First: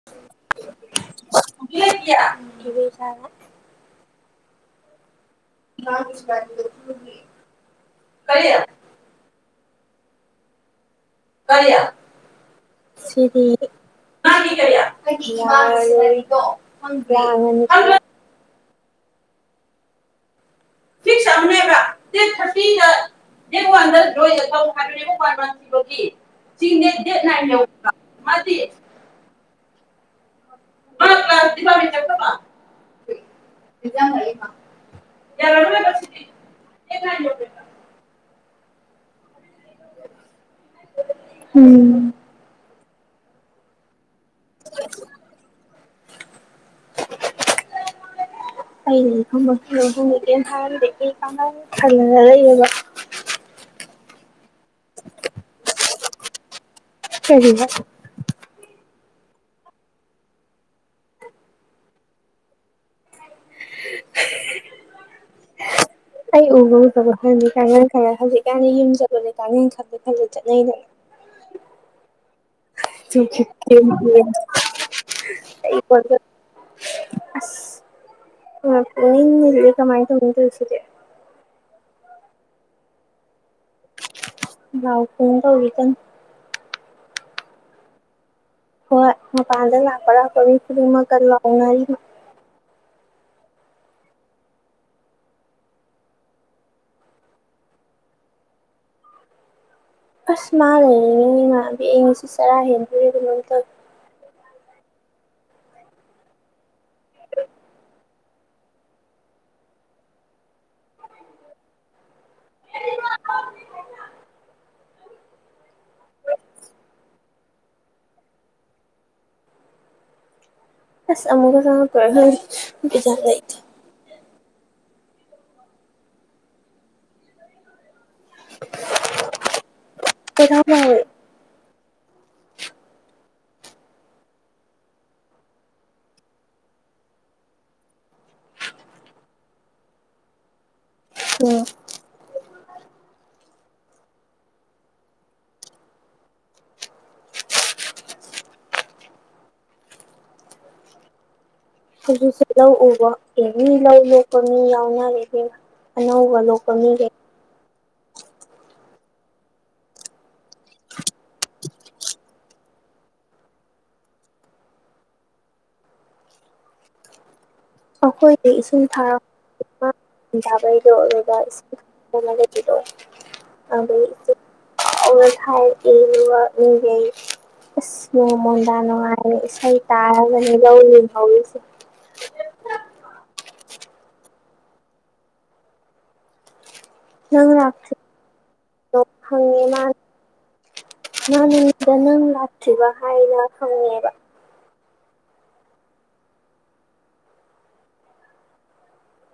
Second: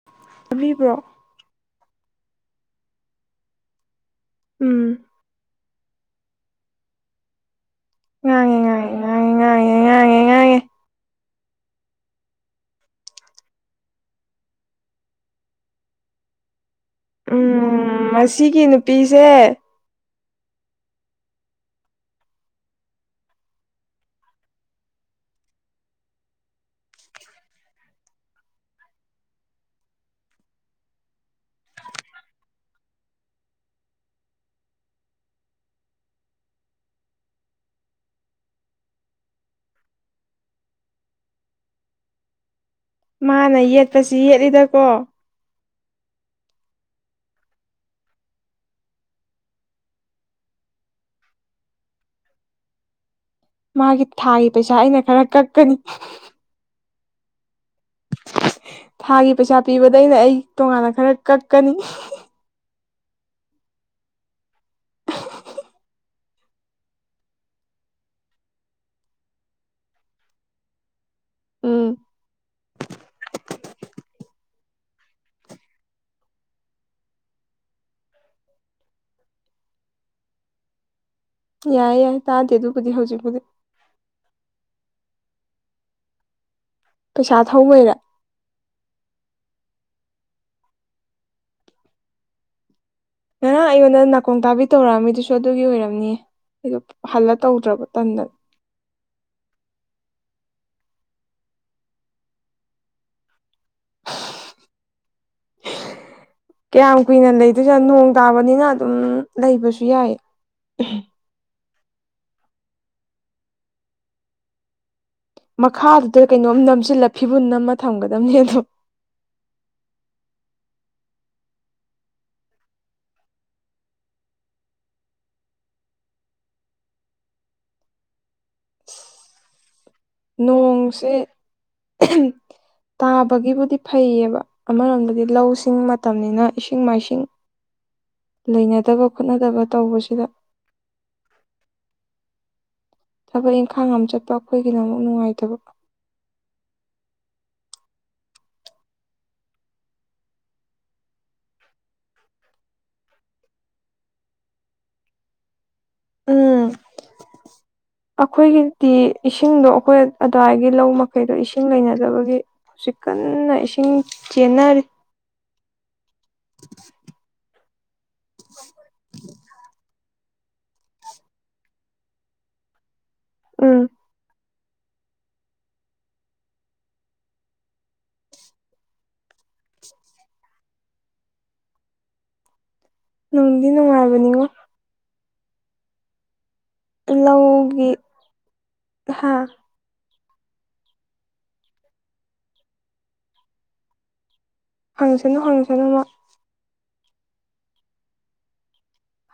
[inaudible] ꯑꯕꯤꯕ꯭ꯔꯣ [inaudible] ꯎꯝ ꯀꯔꯤ ꯉꯥꯡꯉꯦ ꯉꯥꯡꯉꯦ ꯉꯥꯡꯉꯦ ꯉꯥꯡꯉꯦ ꯉꯥꯡꯉꯦ ꯉꯥꯡꯉꯦ ꯀꯔꯤ ꯁꯤ [inaudible] ꯎꯝ ꯃꯁꯤꯒꯤ ꯅꯨꯄꯤꯁꯦ ꯐꯤꯛꯁ [inaudible] [inaudible] ꯆꯤꯡ ꯅꯦ ꯗꯅꯦ ꯃꯥꯗꯤ [inaudible] [inaudible] ꯖ ꯌꯥ [inaudible] ꯀꯥꯏ [inaudible] ꯎꯝ ꯃꯥꯅ ꯌꯦꯠꯄꯁꯤ ꯌꯦꯠꯂꯤꯗꯀꯣ [inaudible] ꯑꯩꯩꯅꯨꯝꯕꯜꯒꯨꯝꯒꯦꯅ ꯍꯥꯏꯔꯗꯤ ꯑꯩ ꯀ ꯈꯜꯂꯒ ꯂꯩꯌꯦꯕ [inaudible] ꯃꯥꯒꯤ ꯊꯥꯒꯤ ꯄꯩꯁꯥ ꯑꯩꯅ ꯈꯔ ꯀꯛꯀꯅꯤ ꯀꯔꯤꯕ ꯊꯥꯒꯤ ꯄꯩꯁꯥ ꯄꯤꯕꯗ ꯑꯩꯅ ꯑꯩ ꯇꯣꯉꯥꯟꯅ ꯈꯔ ꯀꯛꯀꯅꯤ ꯑꯩ ꯎꯕ ꯎꯗꯕ ꯈꯜꯦ ꯀꯥꯡꯈꯜ ꯈꯪꯂ ꯍꯧꯖꯤꯛꯀꯥꯟꯗꯤ ꯌꯨꯝ ꯆꯠꯄꯁꯦ ꯀꯥꯡꯈꯜ ꯈꯜꯂ ꯈꯜꯂ ꯆꯠꯅꯩꯗꯅ [inaudible] ꯎꯝ ꯁ ꯀ [inaudible] ꯑꯩ ꯑꯁ [inaudible] ꯌꯦꯒ ꯃꯥꯏꯇꯁꯤ [inaudible] ꯌꯥꯏ ꯌꯥꯏ ꯇꯥꯗꯦ ꯑꯗꯨꯕꯨꯗꯤ ꯍꯧꯖꯤꯛꯄꯨꯗꯤ ꯂꯥꯎ ꯐꯟ ꯇꯧꯔꯤ ꯀ ꯄꯩꯁꯥ ꯊꯧꯕꯩꯔ ꯍꯣꯏꯗ ꯂꯀ ꯄꯔꯤ ꯐꯔꯤ ꯃꯒ ꯂꯥꯎꯅꯔꯤ ꯅ ꯑꯩꯉꯣꯟꯗ ꯅꯥꯀꯣꯡ ꯇꯥꯕꯤ ꯇꯧꯔꯛꯑꯝꯃꯤꯗꯨꯁꯨ ꯑꯗꯨꯒꯤ ꯑꯣꯏꯔꯝꯅꯤꯌꯦ ꯑꯩꯗꯣ ꯍꯜꯂ ꯇꯧꯗ꯭ꯔꯕ ꯇꯟꯗꯅ ꯑꯁ ꯃꯥ ꯂꯩꯔꯤꯉꯅꯤ ꯃꯥꯕꯤ ꯑꯩ ꯉꯁꯤ ꯆꯔꯥ ꯍꯦꯟꯕꯤꯔꯒꯤꯛꯇ [inaudible] ꯀꯌꯥꯝ ꯀꯨꯏꯅ ꯂꯩꯗꯣꯏꯖꯦ ꯅꯣꯡ ꯇꯥꯕꯅꯤꯅ ꯑꯗꯨꯝ ꯂꯩꯕꯁꯨ ꯌꯥꯏ ꯃꯈꯥꯗꯨꯗ ꯀꯩꯅꯣꯝ ꯅꯝꯁꯤꯜꯂ ꯐꯤꯕꯨꯟ ꯑꯃ ꯊꯝꯒꯗꯕꯅꯤ ꯑꯗꯣ ꯑꯁ ꯑꯃꯨꯒ ꯁꯔꯖ ꯀꯣꯏꯂꯥꯎ ꯂꯥꯎꯋꯦ ꯅꯣꯡꯁꯦ ꯇꯥꯕꯒꯤꯕꯨꯗꯤ ꯐꯩꯌꯦꯕ ꯑꯃꯔꯣꯝꯗꯗꯤ ꯂꯧꯁꯤꯡ ꯃꯇꯝꯅꯤꯅ ꯏꯁꯤꯡ ꯃꯥꯏꯁꯤꯡ ꯂꯩꯅꯗꯕ ꯈꯣꯠꯅꯗꯕ ꯇꯧꯕꯁꯤꯗ ꯎꯝ ꯊꯕꯛ ꯏꯪꯈꯥꯡ ꯑꯃ ꯆꯠꯄ ꯑꯩꯈꯣꯏꯒꯤꯅ ꯑꯃꯨꯛ ꯅꯨꯡꯉꯥꯏꯇꯕ [unintelligible] ꯂꯧ ꯎꯕ ꯑꯦꯅꯤ ꯂꯧ ꯌꯦꯛꯄ ꯃꯤ ꯌꯥꯎꯅꯔꯦ ꯏꯕꯦꯝꯃ ꯑꯅꯧꯕ ꯂꯣꯛꯄ ꯃꯤ ꯒꯩ ꯑꯩꯈꯣꯏꯒꯤ ꯇꯤ ꯏꯁꯤꯡꯗꯣ ꯑꯩꯈꯣꯏ ꯑꯗꯨꯋꯥꯏꯒꯤ ꯂꯧ ꯃꯈꯩꯗꯣ ꯏꯁꯤꯡ ꯂꯩꯅꯗꯕꯒꯤ ꯍꯧꯖꯤꯛ ꯀꯟꯅ ꯏꯁꯤꯡ ꯆꯦꯟꯅꯔꯤ [inaudible] ꯑꯩꯈꯣꯏꯗꯤ ꯏꯁꯤꯡ ꯊꯥꯔꯛ ꯄ ꯗꯥꯕꯩꯗ [unintelligible] ꯆꯥꯎꯅ ꯎꯝ ꯊꯥꯔꯛꯑꯦ ꯑꯗꯨꯒ ꯃꯤꯒꯩ ꯏꯁ ꯅꯣꯡꯃꯣꯟꯗ ꯅꯨꯡꯉꯥꯏꯔꯦ ꯏꯁꯩ ꯇꯥꯔꯒꯅꯦ ꯂꯧ ꯂꯤꯡꯍꯧꯔꯤꯁꯦ ꯅꯨꯡꯗꯤ ꯅꯨꯡꯉꯥꯏꯕꯅꯤꯉꯣ ꯅꯪ ꯂꯧꯒꯤ ꯂꯚꯇꯔꯤ ꯅꯣ ꯍꯥ ꯍꯪꯉꯛꯏ ꯃꯥꯅ ꯅꯪꯗ ꯅꯪ ꯂꯥꯛꯇ꯭ꯔꯤꯕ ꯍꯥꯏꯅ ꯍꯪꯉꯦꯕ ꯍꯪꯁꯅꯨ ꯍꯪꯁꯅꯨ ꯃꯣꯏ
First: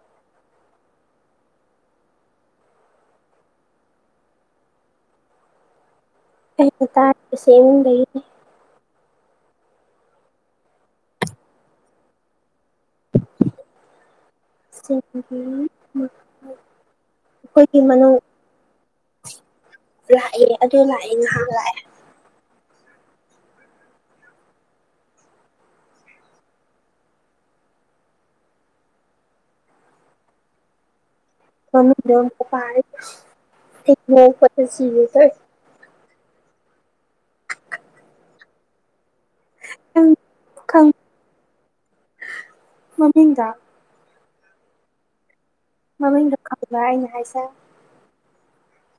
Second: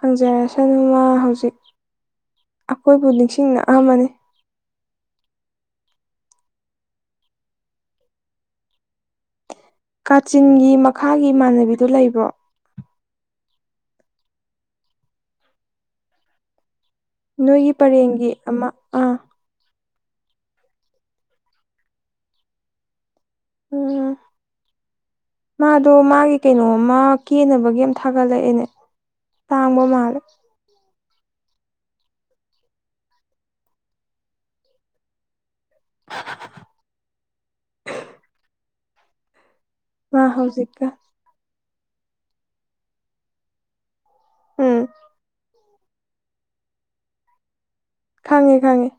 ꯍꯪꯖꯔꯁꯅꯨ ꯃꯥ ꯍꯧꯖꯤꯛ ꯑꯩꯈꯣꯏꯕꯨ ꯅꯤꯡꯁꯤꯡꯅꯛꯑꯃꯅꯤ ꯑꯩꯅ ꯇꯥꯔꯤꯕꯁꯤ ꯏꯃꯨꯡꯗꯒꯤꯅꯤ ꯀꯥꯆꯤꯟꯒꯤ ꯃꯈꯥꯒꯤ ꯏꯃꯥꯟꯅꯕꯤꯗꯨ ꯂꯩꯕ꯭ꯔꯣ [inaudible] ꯁꯤꯟꯒꯤ ꯃ [inaudible] ꯅꯣꯏꯒꯤ ꯄꯔꯦꯡꯒꯤ ꯑꯃ ꯑꯥ ꯂꯥꯛꯑꯦ ꯑꯗꯨ ꯂꯥꯛꯑꯦ ꯉꯥꯏꯍꯥꯛ ꯂꯥꯛꯑꯦ ꯎꯝ ꯃꯥꯗꯣ ꯃꯥꯒꯤ ꯀꯩꯅꯣꯝꯃ ꯀꯦꯅꯕꯒꯤ ꯑꯝ ꯊꯥꯒꯠꯂꯛꯑꯦꯅꯦ ꯇꯥꯡꯕ ꯃꯥꯜꯂꯦ [unintelligible] ꯑꯩ ꯅꯣꯛꯄꯗ ꯁꯤꯒꯦ ꯇꯧꯋꯦ [unintelligible] ꯃꯥ ꯍꯧꯖꯤꯛꯀ ꯈꯪ ꯃꯃꯤꯡꯗ ꯎꯝ ꯃꯃꯤꯡꯗꯣ ꯈꯕ꯭ꯔ ꯑꯩꯅ ꯍꯥꯏꯁꯦ ꯈꯪꯉꯦ ꯈꯪꯉꯦ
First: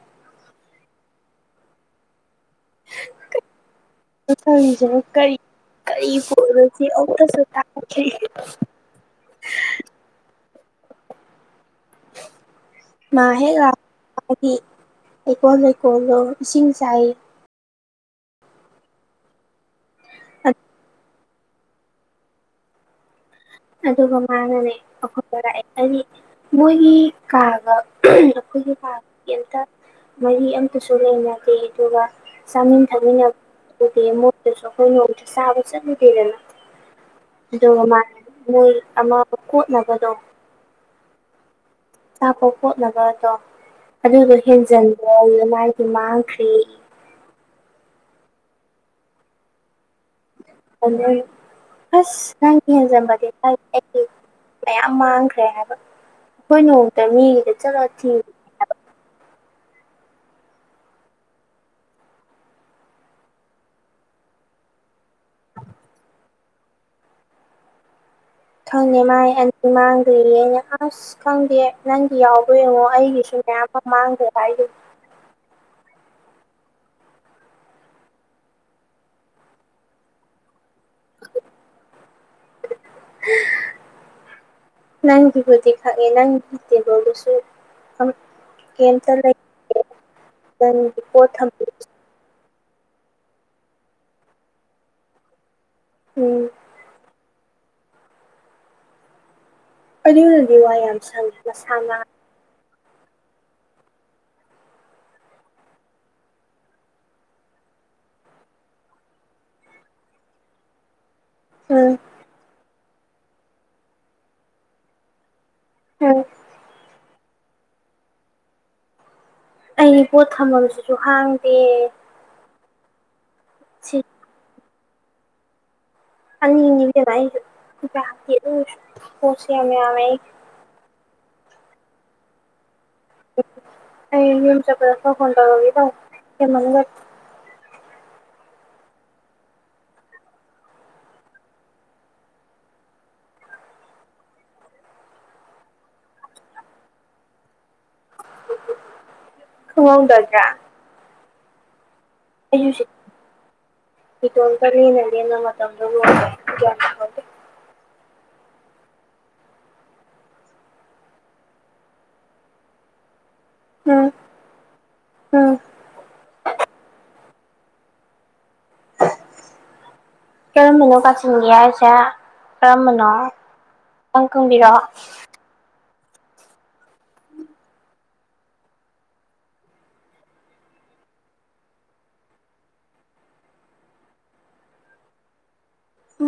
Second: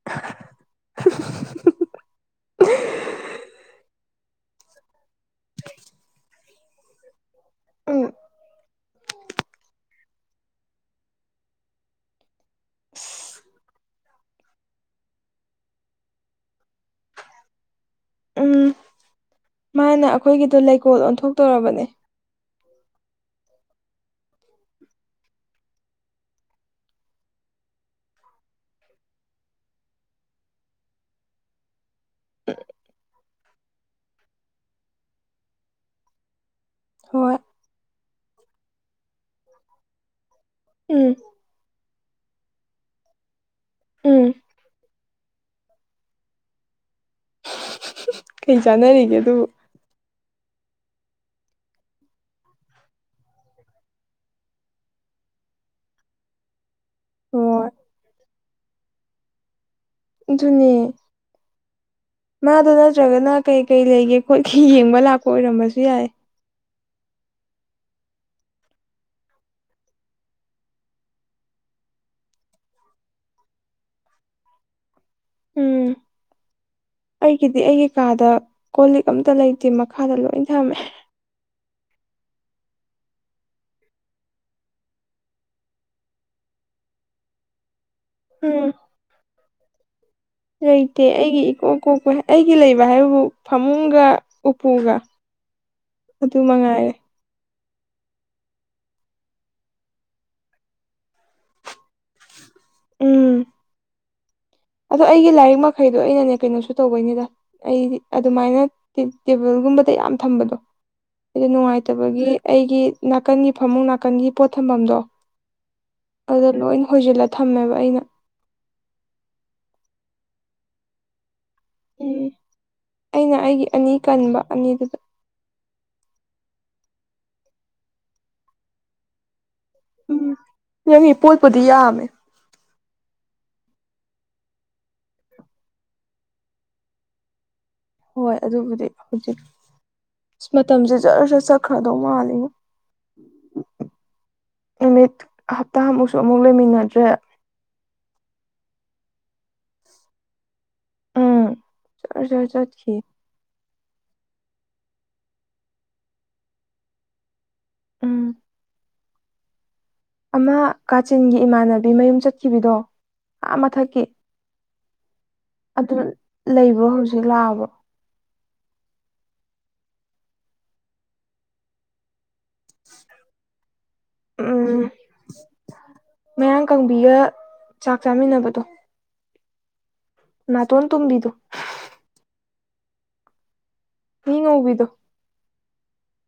[unintelligible] ꯑꯝꯇ ꯍꯪꯁꯤꯔ ꯀꯔꯤ ꯀꯔꯤ ꯄꯣꯠꯅꯣꯁꯤ ꯑꯃꯨꯛꯇꯁꯨ ꯎꯝ ꯇꯥꯗꯔꯤ [unintelligible] ꯃꯥ ꯑꯁ ꯍꯦ ꯂꯥ ꯄꯒꯗꯤ ꯍꯩꯀꯣꯜ ꯂꯩꯀꯣꯜꯂꯣ ꯏꯁꯤꯡ ꯆꯥꯏ ꯎꯝ ꯃꯥꯅ ꯑꯩꯈꯣꯏꯒꯤꯗꯣ ꯂꯩꯀꯣꯜ ꯑꯣꯟꯊꯣꯛꯇꯣꯔꯕꯅꯦ ꯑꯗꯨꯒ ꯃꯥꯅꯅꯦ ꯑꯐꯕ ꯂꯥꯛꯑꯦ [unintelligible] ꯃꯣꯏꯒꯤ ꯀꯥꯒ ꯑꯩꯈꯣꯏꯒꯤ ꯀꯥꯒ ꯀꯦꯝꯇ ꯃꯔꯤ ꯑꯝꯇꯁꯨ ꯂꯩꯅꯗꯦ ꯑꯗꯨꯒ ꯆꯥꯃꯤꯟ ꯊꯛꯃꯤꯟꯅꯕꯕꯨꯗꯤ ꯃꯣꯏꯗꯁꯨ ꯑꯩꯈꯣꯏ ꯅꯣꯡꯇ ꯆꯥꯕ ꯆꯠꯂꯨꯗꯦꯗꯅ ꯍꯣꯏ ꯑꯗꯨꯒꯥ ꯃꯥꯅ ꯃꯣꯏ ꯑꯃ ꯀꯣꯠꯅꯕꯗꯣ ꯎꯝ ꯆꯥꯛꯀ ꯀꯣꯠꯅꯕꯗꯣ ꯎꯝ ꯑꯗꯨꯗꯣ ꯍꯦꯟꯖꯟꯕ꯭ꯔꯌꯦ ꯃꯥꯏꯗꯤ ꯃꯥꯡꯈ꯭ꯔꯦ ꯀꯩ ꯆꯥꯟꯅꯔꯤꯒꯦ ꯑꯗꯨꯕꯨ [unintelligible] ꯑꯁ ꯅꯪꯒꯤ ꯍꯦꯟꯖꯟꯕꯗꯤ [unintelligible] ꯑꯩꯒꯤ ꯃꯌꯥꯝ ꯃꯥꯡꯈ꯭ꯔꯦ ꯍꯥꯏꯕ ꯑꯩꯈꯣꯏ ꯅꯣꯡꯃꯇꯥ ꯃꯤꯒꯤꯗ ꯍꯣꯏ ꯆꯠꯂꯥ ꯊꯤ ꯑꯗꯨꯨꯅꯦ ꯃꯥꯗꯣ ꯅꯠꯇ꯭ꯔꯒꯅ ꯀꯩ ꯀꯩ ꯂꯩꯒꯦ ꯈꯣꯠꯀꯦ ꯌꯦꯡꯕ ꯂꯥꯛꯄ ꯑꯣꯏꯔꯝꯕꯁꯨ ꯌꯥꯏ ꯈꯪꯉꯦ ꯃꯥꯏ ꯑꯟꯅꯤ ꯃꯥꯡꯒꯔꯦꯌꯦ ꯑꯩꯅꯥ ꯑꯁ ꯑꯁ ꯈꯪꯗꯦ ꯅꯪꯒꯤ ꯌꯥꯎꯕꯔ ꯌꯦꯡꯉꯣ ꯑꯩꯒꯤꯁꯨ ꯃꯌꯥꯝ ꯑꯃ ꯃꯥꯡꯒꯔꯦ ꯍꯥꯏꯒꯤ ꯎꯝ ꯑꯩꯒꯤꯗꯤ ꯑꯩꯒꯤ ꯀꯥꯗ ꯀꯣꯜꯂꯤꯛ ꯑꯝꯇ ꯂꯩꯇꯦ ꯃꯈꯥꯗ ꯂꯣꯏ ꯊꯝꯃꯦ [inaudible] [inaudible] ꯅꯪꯒꯤꯕꯨꯗꯤ ꯈꯪꯉꯦ ꯅꯪꯒꯤ ꯇꯦꯕꯜꯗꯨꯁꯨ ꯎꯝ ꯌꯥꯝ ꯇꯜꯂꯥ [unintelligible] ꯂꯩꯇꯦ ꯑꯩꯒꯤ ꯏꯀꯣꯛ ꯀꯣꯛꯄꯦꯍꯦ ꯑꯩꯒꯤ ꯂꯩꯕ ꯍꯥꯏꯕꯕꯨ ꯐꯃꯨꯡꯒ ꯎꯄꯨꯒ ꯑꯗꯨ ꯎꯝ ꯃꯉꯥꯏꯔꯦ ꯑꯗꯨꯅꯗꯤ ꯋꯥꯏ ꯌꯥꯝ ꯁꯪꯉꯤ ꯅꯥꯁꯅꯥꯟ ꯎꯝ ꯑꯗꯣ ꯑꯩꯒꯤ ꯂꯥꯏꯔꯤꯛ ꯃꯈꯩꯗꯣ ꯑꯩꯅꯅꯦ ꯀꯩꯅꯣꯁꯨ ꯇꯧꯕꯩꯅꯤꯗ ꯑꯩꯗꯤ ꯑꯗꯨꯃꯥꯏꯅ ꯇꯦꯕꯜꯒꯨꯝꯕꯗ ꯌꯥꯝ ꯊꯝꯕꯗꯣ ꯑꯩꯗꯣ ꯎꯝ ꯅꯨꯡꯉꯥꯏꯇꯕꯒꯤ ꯑꯩꯒꯤ ꯅꯥꯀꯟꯒꯤ ꯐꯃꯨꯡ ꯅꯥꯀꯟꯒꯤ ꯄꯣꯠ ꯊꯝꯐꯝꯗꯣ ꯎꯝ ꯑꯗꯨꯗ ꯂꯣꯏ ꯍꯣꯏꯖꯤꯜꯂ ꯊꯝꯃꯦꯕ ꯑꯩꯅ ꯑꯩꯒꯤ ꯄꯣꯠ ꯊꯝꯃꯝꯁꯤꯁꯨ ꯍꯥꯡꯗꯦ ꯑꯩꯅ ꯑꯩꯒꯤ ꯑꯅꯤ ꯁꯤ ꯀꯟꯕ ꯑꯅꯤꯗꯨꯗ ꯑꯅꯤ ꯑꯅꯤ ꯀꯃꯥꯏꯅꯥ ꯈꯨꯀꯥꯛꯇꯤ ꯀꯣꯛꯁꯦ ꯌꯥꯝ ꯉꯥꯎꯔꯦ ꯎꯝ ꯅꯪꯒꯤ ꯄꯣꯠꯄꯨꯗꯤ ꯌꯥꯝꯃꯦ ꯑꯩ ꯌꯨꯝ ꯆꯄꯗ ꯀꯣꯛ ꯐꯣꯟ ꯇꯔꯛꯑꯥꯒꯦꯀꯣ ꯍꯦꯟꯃꯜꯂꯦ ꯍꯣꯏ ꯑꯗꯨꯕꯨꯗꯤ ꯍꯧꯖꯤꯛ ꯃꯇꯝꯁꯦ ꯖꯔ ꯖꯔ ꯆꯠꯈ꯭ꯔꯗꯧ ꯃꯥꯜꯂꯤꯉꯣ ꯅꯨꯃꯤꯠ ꯍꯞꯇꯥꯃꯨꯛꯁꯨ ꯑꯃꯨꯛ ꯂꯩꯃꯤꯟꯅꯗ꯭ꯔꯦ ꯈꯪꯍꯧꯗꯥꯏꯅꯦ ꯎꯝ ꯖꯔ ꯖꯔ ꯑꯌꯨꯁꯤ ꯆꯠꯈꯤ ꯏꯇꯣꯝꯇꯅꯤꯅꯥ ꯂꯦꯟꯅ ꯃꯇꯝꯗꯕꯨ ꯒꯌ꯭ꯥꯟ ꯎꯝ ꯑꯃ ꯀꯥꯆꯤꯟꯒꯤ ꯏꯃꯥꯟꯅꯕꯤ ꯃꯌꯨꯝ ꯆꯠꯈꯤꯕꯗꯣ ꯑꯥ ꯃꯊꯛꯀꯤ ꯎꯝ ꯎꯝ ꯑꯗꯨ ꯂꯩꯕ꯭ꯔꯣ ꯍꯧꯖꯤꯛ ꯂꯥꯛꯑꯕꯣ ꯀꯔꯝꯕꯅꯣ ꯀꯆꯤꯟꯒꯤ ꯍꯥꯏꯁꯦ ꯀꯔꯝꯕꯅꯣ ꯑꯧ ꯀꯪꯕꯤꯔꯣ ꯎꯝ ꯃꯌꯥꯡ ꯀꯪꯕꯤꯒ ꯆꯥꯛ ꯆꯥꯃꯤꯟꯅꯕꯗꯣ ꯅꯇꯣꯟ ꯇꯨꯝꯕꯤꯗꯨ ꯃꯤ ꯉꯧꯕꯤꯗꯣ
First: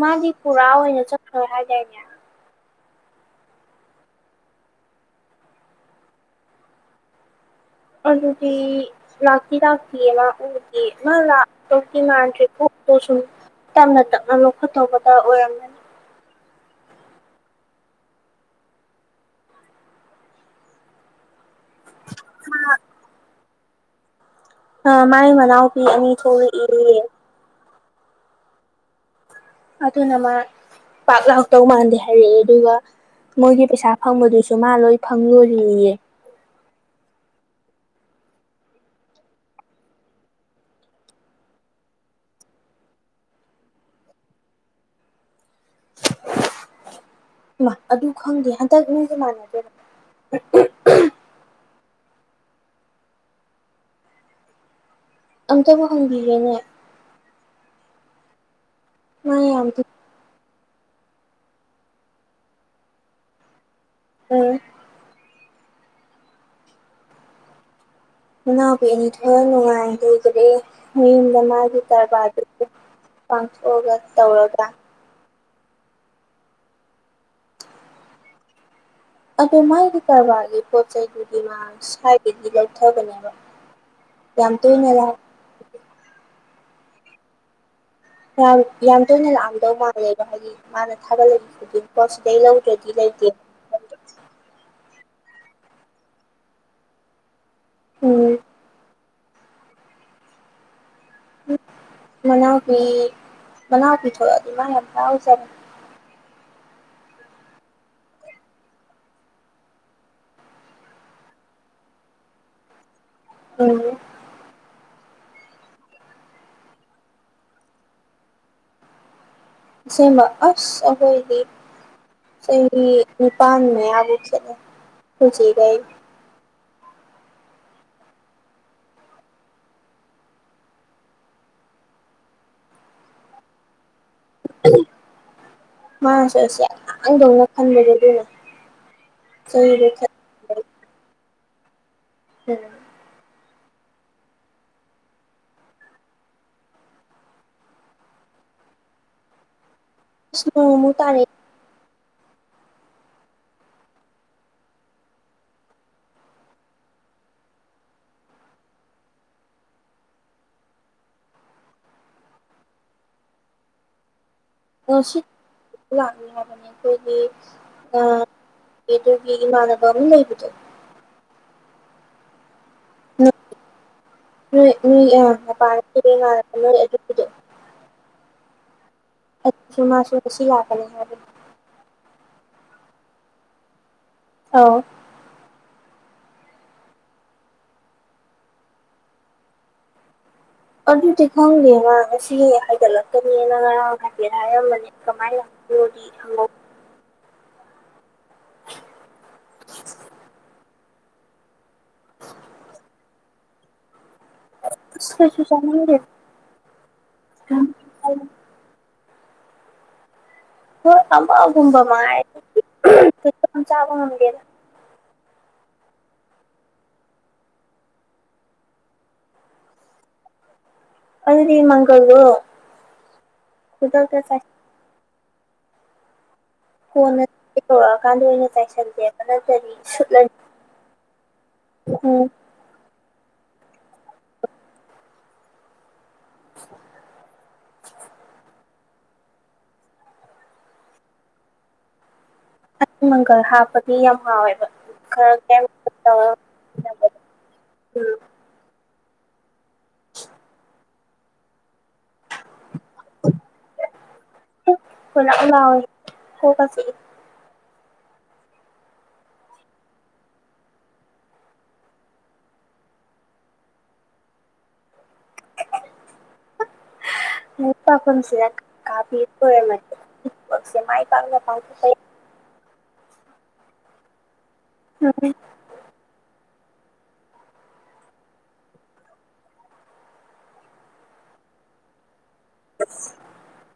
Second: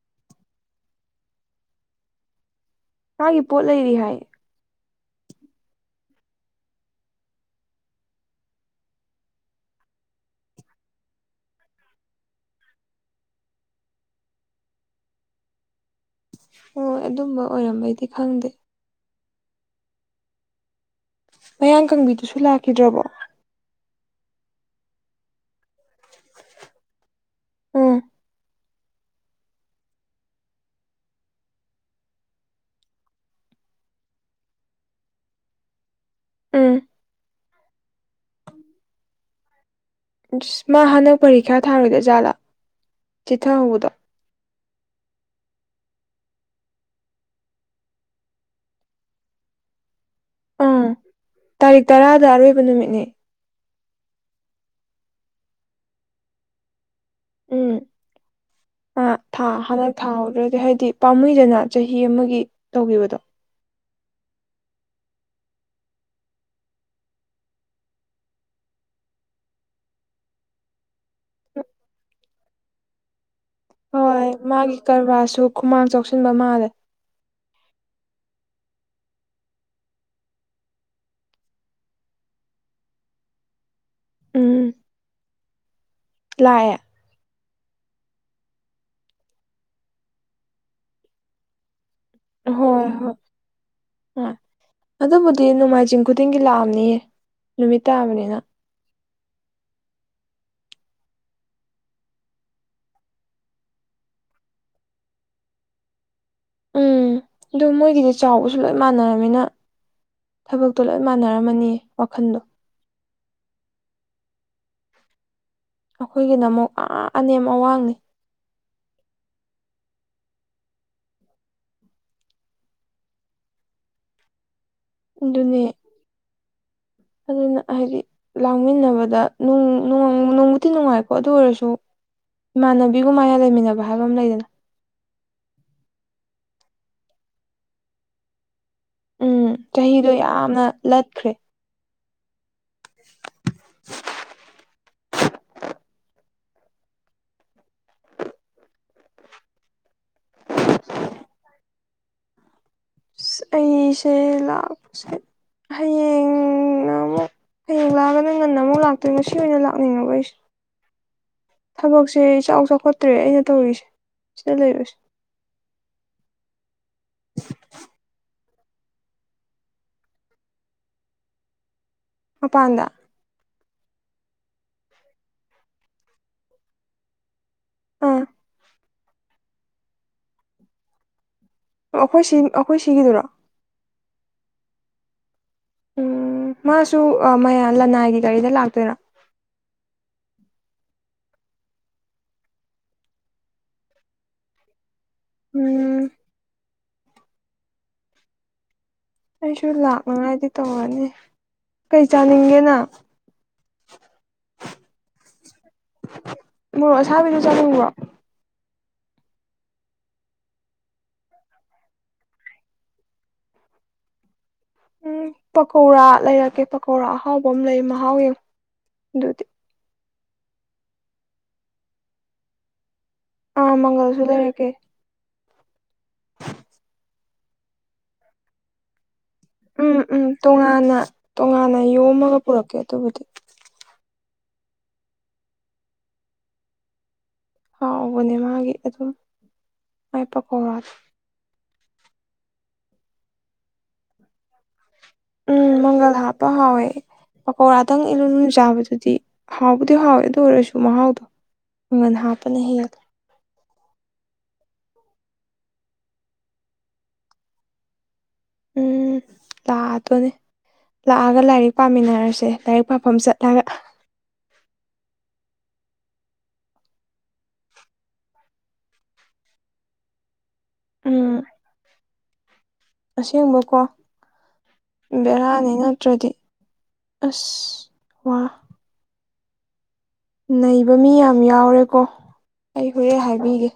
ꯃꯥꯗꯤ ꯄꯨꯔꯥ ꯑꯣꯏꯅ ꯆꯠꯈꯔ꯭ꯦ ꯍꯥꯏꯗꯥꯏꯅꯦ ꯃꯥꯒꯤ ꯄꯣꯠ ꯂꯩꯔꯤ ꯍꯥꯏ ꯑꯗꯨꯗꯤ ꯂꯥꯛꯇꯤ ꯂꯥꯛꯇꯤꯌꯦ ꯂꯥꯛꯄꯥ ꯎꯗꯤꯌꯦ ꯃꯥ ꯂꯥꯀꯇꯧꯗꯤ ꯃꯥꯟꯗꯔ꯭ꯦꯕꯨ ꯑꯩ ꯁꯨꯝ ꯇꯞꯅꯥ ꯇꯞꯅꯥ ꯂꯧꯐꯨꯠ ꯇꯧꯕꯒꯥ ꯑꯣꯏꯔꯝꯅꯤ ꯍꯣꯏ ꯑꯗꯨꯝꯕ ꯑꯣꯏꯔꯝꯕꯩꯗꯤ ꯈꯪꯗꯦ ꯃꯌꯥꯡ ꯀꯪꯕꯤꯗꯨꯁꯨ ꯂꯥꯛꯈꯤꯗ꯭ꯔꯕꯣ ꯑ ꯃꯥꯏ ꯃꯅꯥꯎꯄꯤ ꯑꯅꯤ ꯊꯣꯛꯂꯛꯏ ꯎꯝ ꯑꯗꯨꯅ ꯃꯥ ꯄꯥꯛ ꯂꯍꯧꯗꯧ ꯃꯥꯟꯗꯦ ꯍꯥꯏꯔꯛꯑꯦ ꯑꯗꯨꯒ ꯃꯣꯏꯒꯤ ꯄꯩꯁꯥ ꯐꯪꯕꯗꯨꯁꯨ ꯃꯥ ꯂꯣꯏ ꯐꯪꯂꯣꯔꯤꯌꯦ ꯎꯝ ꯃꯥ ꯍꯟꯗꯛ ꯄꯔꯤꯈ꯭ꯌꯥ ꯊꯥꯔꯣꯏꯗꯣꯏ ꯖꯥꯠꯂꯥ ꯆꯤꯊꯍꯧꯕꯗꯣ ꯑꯗꯨ ꯈꯪꯗꯦ ꯍꯟꯗꯛ ꯅꯣꯏꯁꯦ ꯃꯥꯟꯅꯗꯦ ꯎꯝ ꯇꯥꯔꯤꯛ ꯇꯔꯥꯗ ꯑꯔꯣꯏꯕ ꯅꯨꯃꯤꯠꯅꯦ ꯑꯝꯇꯕꯨ ꯍꯪꯕꯤꯒꯦꯅꯦ ꯎꯝ ꯑ ꯃꯥ ꯊꯥ ꯌꯥꯝ ꯍꯥꯏ ꯊꯥꯗ꯭ꯔꯗꯤ ꯍꯥꯏꯗꯤ ꯄꯥꯝꯃꯩꯗꯅ ꯆꯍꯤ ꯑꯃꯒꯤ ꯇꯧꯈꯤꯕꯗꯣ ꯎꯝ ꯃꯅꯥꯎꯕꯨ ꯑꯅꯤ ꯊꯣꯛꯣꯏꯅ ꯅꯨꯡꯉꯥꯏꯅ ꯑꯣꯏꯖꯔꯑꯦ ꯃꯌꯨꯝꯗ ꯃꯥꯒꯤ ꯀꯔꯕꯥꯔꯗꯨ ꯐꯪꯁꯒ ꯍꯣꯏ ꯇꯧꯔꯗ꯭ꯔꯥ ꯃꯥꯒꯤ ꯀꯔꯕꯥꯔꯁꯨ ꯈꯨꯃꯥꯡ ꯆꯥꯎꯁꯤꯟꯕ ꯃꯥꯜꯂꯦ ꯑꯗ ꯃꯥꯒꯤ ꯀꯔꯕꯥꯔꯒꯤ ꯄꯣꯠ ꯆꯩꯗꯨꯗꯤ ꯃꯥ ꯁ꯭ꯋꯥꯏꯗꯗꯤ ꯂꯧꯊꯕꯅꯦꯕ ꯎꯝ ꯌꯥꯝꯇ ꯃꯔ ꯂꯥꯛꯑꯦ ꯌꯥꯝ ꯌꯥꯝ ꯇꯣꯏꯅ ꯂꯥꯛꯑꯝꯗꯧ ꯃꯥꯜꯂꯦꯕ ꯍꯥꯏꯗꯤ ꯃꯥꯅ ꯊꯥꯒꯠꯂꯛꯕ ꯈꯨꯗꯤꯡ ꯍꯣꯏ ꯍꯣꯏ ꯑ ꯑꯗꯨꯕꯨꯗꯤ ꯅꯣꯡꯃꯥꯏꯖꯤꯡ ꯈꯨꯗꯤꯡꯒꯤ ꯂꯥꯛꯑꯝꯅꯤꯌꯦ ꯅꯨꯃꯤꯠ ꯇꯥꯕꯅꯤꯅ ꯎꯝ ꯃꯅꯥꯎꯄꯤ ꯃꯅꯥꯎꯄꯤ ꯊꯣꯛꯛꯑꯗꯤ ꯃꯥ ꯌꯥꯝ ꯍꯔꯖꯕꯅꯦ ꯎꯝ ꯑꯗꯨꯗ ꯃꯣꯏꯒꯤꯗꯤ ꯆꯥꯎꯕꯁꯨ ꯂꯣꯏ ꯃꯥꯟꯅꯔꯃꯤꯅ ꯊꯕꯛꯇꯣ ꯂꯣꯏ ꯃꯥꯟꯅꯔꯝꯃꯅꯤꯌꯦ ꯋꯥꯈꯟꯗꯣ ꯎꯝ ꯑꯩꯈꯣꯏꯒꯤꯗ ꯑꯃꯨꯛ ꯑꯅꯦꯝ ꯑꯋꯥꯡꯅꯤ ꯁꯃ ꯑꯁ ꯑꯩꯈꯣꯏꯗꯤ ꯆꯍꯤ ꯅꯤꯄꯥꯟ ꯃ ꯑꯒꯨ ꯆꯂ ꯑꯗꯨꯅꯦ ꯄꯨꯖꯤꯒ ꯑꯗꯨꯅ ꯍꯥꯏꯗꯤ ꯂꯥꯡꯃꯤꯟꯅꯕꯗ ꯅꯣꯡꯕꯨꯗꯤ ꯅꯨꯡꯉꯥꯏꯀꯣ ꯑꯗꯨ ꯑꯣꯏꯔꯁꯨ ꯏꯃꯥꯟꯅꯕꯤꯒꯨꯝ ꯃꯅ ꯂꯩꯃꯤꯟꯅꯕ ꯍꯥꯏꯕ ꯑꯃ ꯂꯩꯗꯅ ꯃꯥꯁꯦꯁ ꯑꯩꯗꯧꯅ ꯈꯟꯕꯗꯨ ꯑꯗꯨꯅꯦ ꯎꯝ ꯆꯍꯤꯗꯣ ꯌꯥꯝꯅ ꯂꯠꯈ꯭ꯔꯦ [unintelligible] [inaudible] [inaudible] ꯅꯨꯃꯨ ꯇꯥꯔ ꯑꯩꯁꯦ ꯂ ꯍꯌꯦꯡ ꯑꯃꯨꯛ ꯍꯌꯦꯡ ꯂꯥꯛꯑꯒꯅ ꯉꯟꯅ ꯑꯃꯨꯛ ꯂꯥꯛꯇꯣꯏ ꯉꯁꯤ ꯑꯣꯏꯅ ꯂꯥꯛꯅꯤꯡꯉꯕ ꯑꯩꯁꯦ ꯊꯕꯛꯁꯦ ꯆꯥꯎ ꯆꯥꯎꯈꯠꯇ꯭ꯔꯦ ꯑꯩꯅ ꯇꯧꯔꯤꯁꯦ ꯁꯤꯗ ꯂꯩꯕ ꯂꯥꯛ ꯍꯥꯏꯕꯅꯤ ꯑꯩꯈꯣꯏꯒꯤ ꯑꯗꯨ ꯃꯥꯅꯕ ꯂꯩꯕꯗ ꯃꯄꯗ [inaudible] [unintelligible] ꯎꯥ ꯑꯗꯨꯁꯨ ꯃꯥꯁꯨ ꯑꯁꯤ ꯌꯥꯒꯅꯤ ꯍꯥꯏꯕꯅꯤ ꯑꯩꯈꯣꯏ ꯁꯤ ꯑꯩꯈꯣꯏ ꯁꯤꯒꯤꯗꯣꯏꯔꯣ ꯑꯧ ꯎꯝ ꯃꯥꯁꯨ ꯃꯌꯥꯝ ꯂꯅꯥꯏꯒꯤ ꯒꯥꯔꯤꯗ ꯂꯥꯛꯇꯣꯏꯔꯣ ꯑꯗꯨꯗꯤ ꯈꯪꯗꯦꯅ ꯉꯁꯤ ꯍꯥꯏꯒꯠꯂꯛꯀꯅꯤꯅ ꯉꯔꯥꯡ ꯍꯥꯏꯐꯦꯠ ꯍꯥꯏꯔꯝꯕꯅꯦ ꯀꯃꯥꯏꯅ ꯂꯥꯛꯣꯗꯤ ꯎꯝ ꯍꯪꯍ ꯑꯩꯁꯨ ꯂꯥꯛꯅꯉꯥꯏꯗꯤ ꯇꯧꯔꯅꯤ ꯀꯩ ꯆꯥꯅꯤꯡꯒꯦꯅ [unintelligible] ꯃ ꯆꯥꯕꯤ ꯆꯣ ꯍꯣꯏ ꯑꯃꯒꯨꯝꯕ ꯃꯥ ꯆꯥꯕ ꯉꯝꯒꯦꯅ ꯎꯝ ꯄꯀꯧꯔꯥ ꯂꯩꯔꯛꯀꯦ ꯄꯀꯧꯣꯔꯥ ꯑꯍꯥꯎꯕ ꯑꯃ ꯂꯩ ꯃꯍꯥꯎ ꯌꯦꯡꯉ ꯑꯗꯨꯗꯤ ꯑꯜꯔꯤ ꯃꯪꯜ ꯑꯥ ꯃꯪꯜꯁꯨꯗꯀꯦ ꯀꯣꯟꯅ ꯌꯧꯔꯛꯑꯀꯥꯟꯗ ꯑꯣꯏꯅ ꯆꯥꯏꯁꯟꯁꯦ ꯍꯠꯅꯖꯔꯤ ꯎꯝ ꯎꯝ ꯁꯨꯠꯂꯅꯤ ꯇꯣꯉꯥꯟꯅ ꯇꯣꯉꯥꯟꯅ ꯎꯝ ꯌꯣꯝꯃꯒ ꯄꯨꯔꯛꯀꯦ ꯑꯗꯨꯕꯨꯗꯤ [inaudible] ꯍꯥꯎꯕꯅꯦ ꯃꯥꯒꯤ ꯑꯗꯨꯝ ꯑ ꯄ ꯀꯧꯔꯛ ꯑ ꯃꯪꯒꯜ ꯍꯥꯞꯄꯗꯤ ꯌꯥꯝ ꯍꯥꯎꯋꯦꯕ ꯈꯔ ꯀꯦꯝ ꯎꯝ ꯃꯪꯒꯜ ꯇꯧꯔ ꯍꯥꯞꯄ ꯍꯥꯎꯋꯦ ꯄꯀꯧꯔꯥꯗꯪ ꯎꯝ ꯏꯂꯨ ꯂꯨ ꯆꯥꯕꯗꯨꯗꯤ ꯍꯥꯎꯕꯨꯗꯤ ꯍꯥꯎꯋꯦ ꯑꯗꯨ ꯑꯣꯏꯔꯁꯨ ꯃꯍꯥꯎꯗꯣ ꯃꯪꯒꯟ ꯍꯥꯞꯄꯅ ꯍꯦꯜꯂꯗꯣ ꯍ ꯂꯑꯣꯏ ꯍ ꯀꯁꯤ ꯎꯝ꯫ ꯂꯥꯛꯑꯗꯣꯅꯦ ꯂꯥꯛꯑꯒ ꯂꯥꯏꯔꯤꯛ ꯄꯥꯃꯤꯟꯅꯔꯁꯦ ꯂꯥꯏꯔꯤꯛ ꯄꯥꯐꯝ ꯆꯠꯂꯒ꯫ ꯑꯩ ꯄꯥꯈꯨꯝꯁꯤꯗ ꯀꯥ ꯄꯤꯕ ꯑꯣꯢꯔꯝꯃꯗꯤ ꯊꯥꯕꯥꯛꯁꯦ ꯄꯥꯏ ꯎꯝ ꯄꯥꯛꯅ ꯄꯥꯡꯊꯣꯛꯄ ꯑꯁꯦꯡꯕꯀꯣ ꯌꯥ ꯎꯝ ꯕꯦꯔꯥꯅꯤ ꯅꯠꯇ꯭ꯔꯗꯤ꯫ ꯑꯁ ꯋꯥ꯫ ꯅꯩꯕ ꯃꯤ ꯌꯥꯝ ꯌꯥꯎꯔꯦꯀꯣ ꯑꯩ ꯍꯣꯔꯦꯟ ꯍꯥꯏꯕꯤꯒꯦ꯫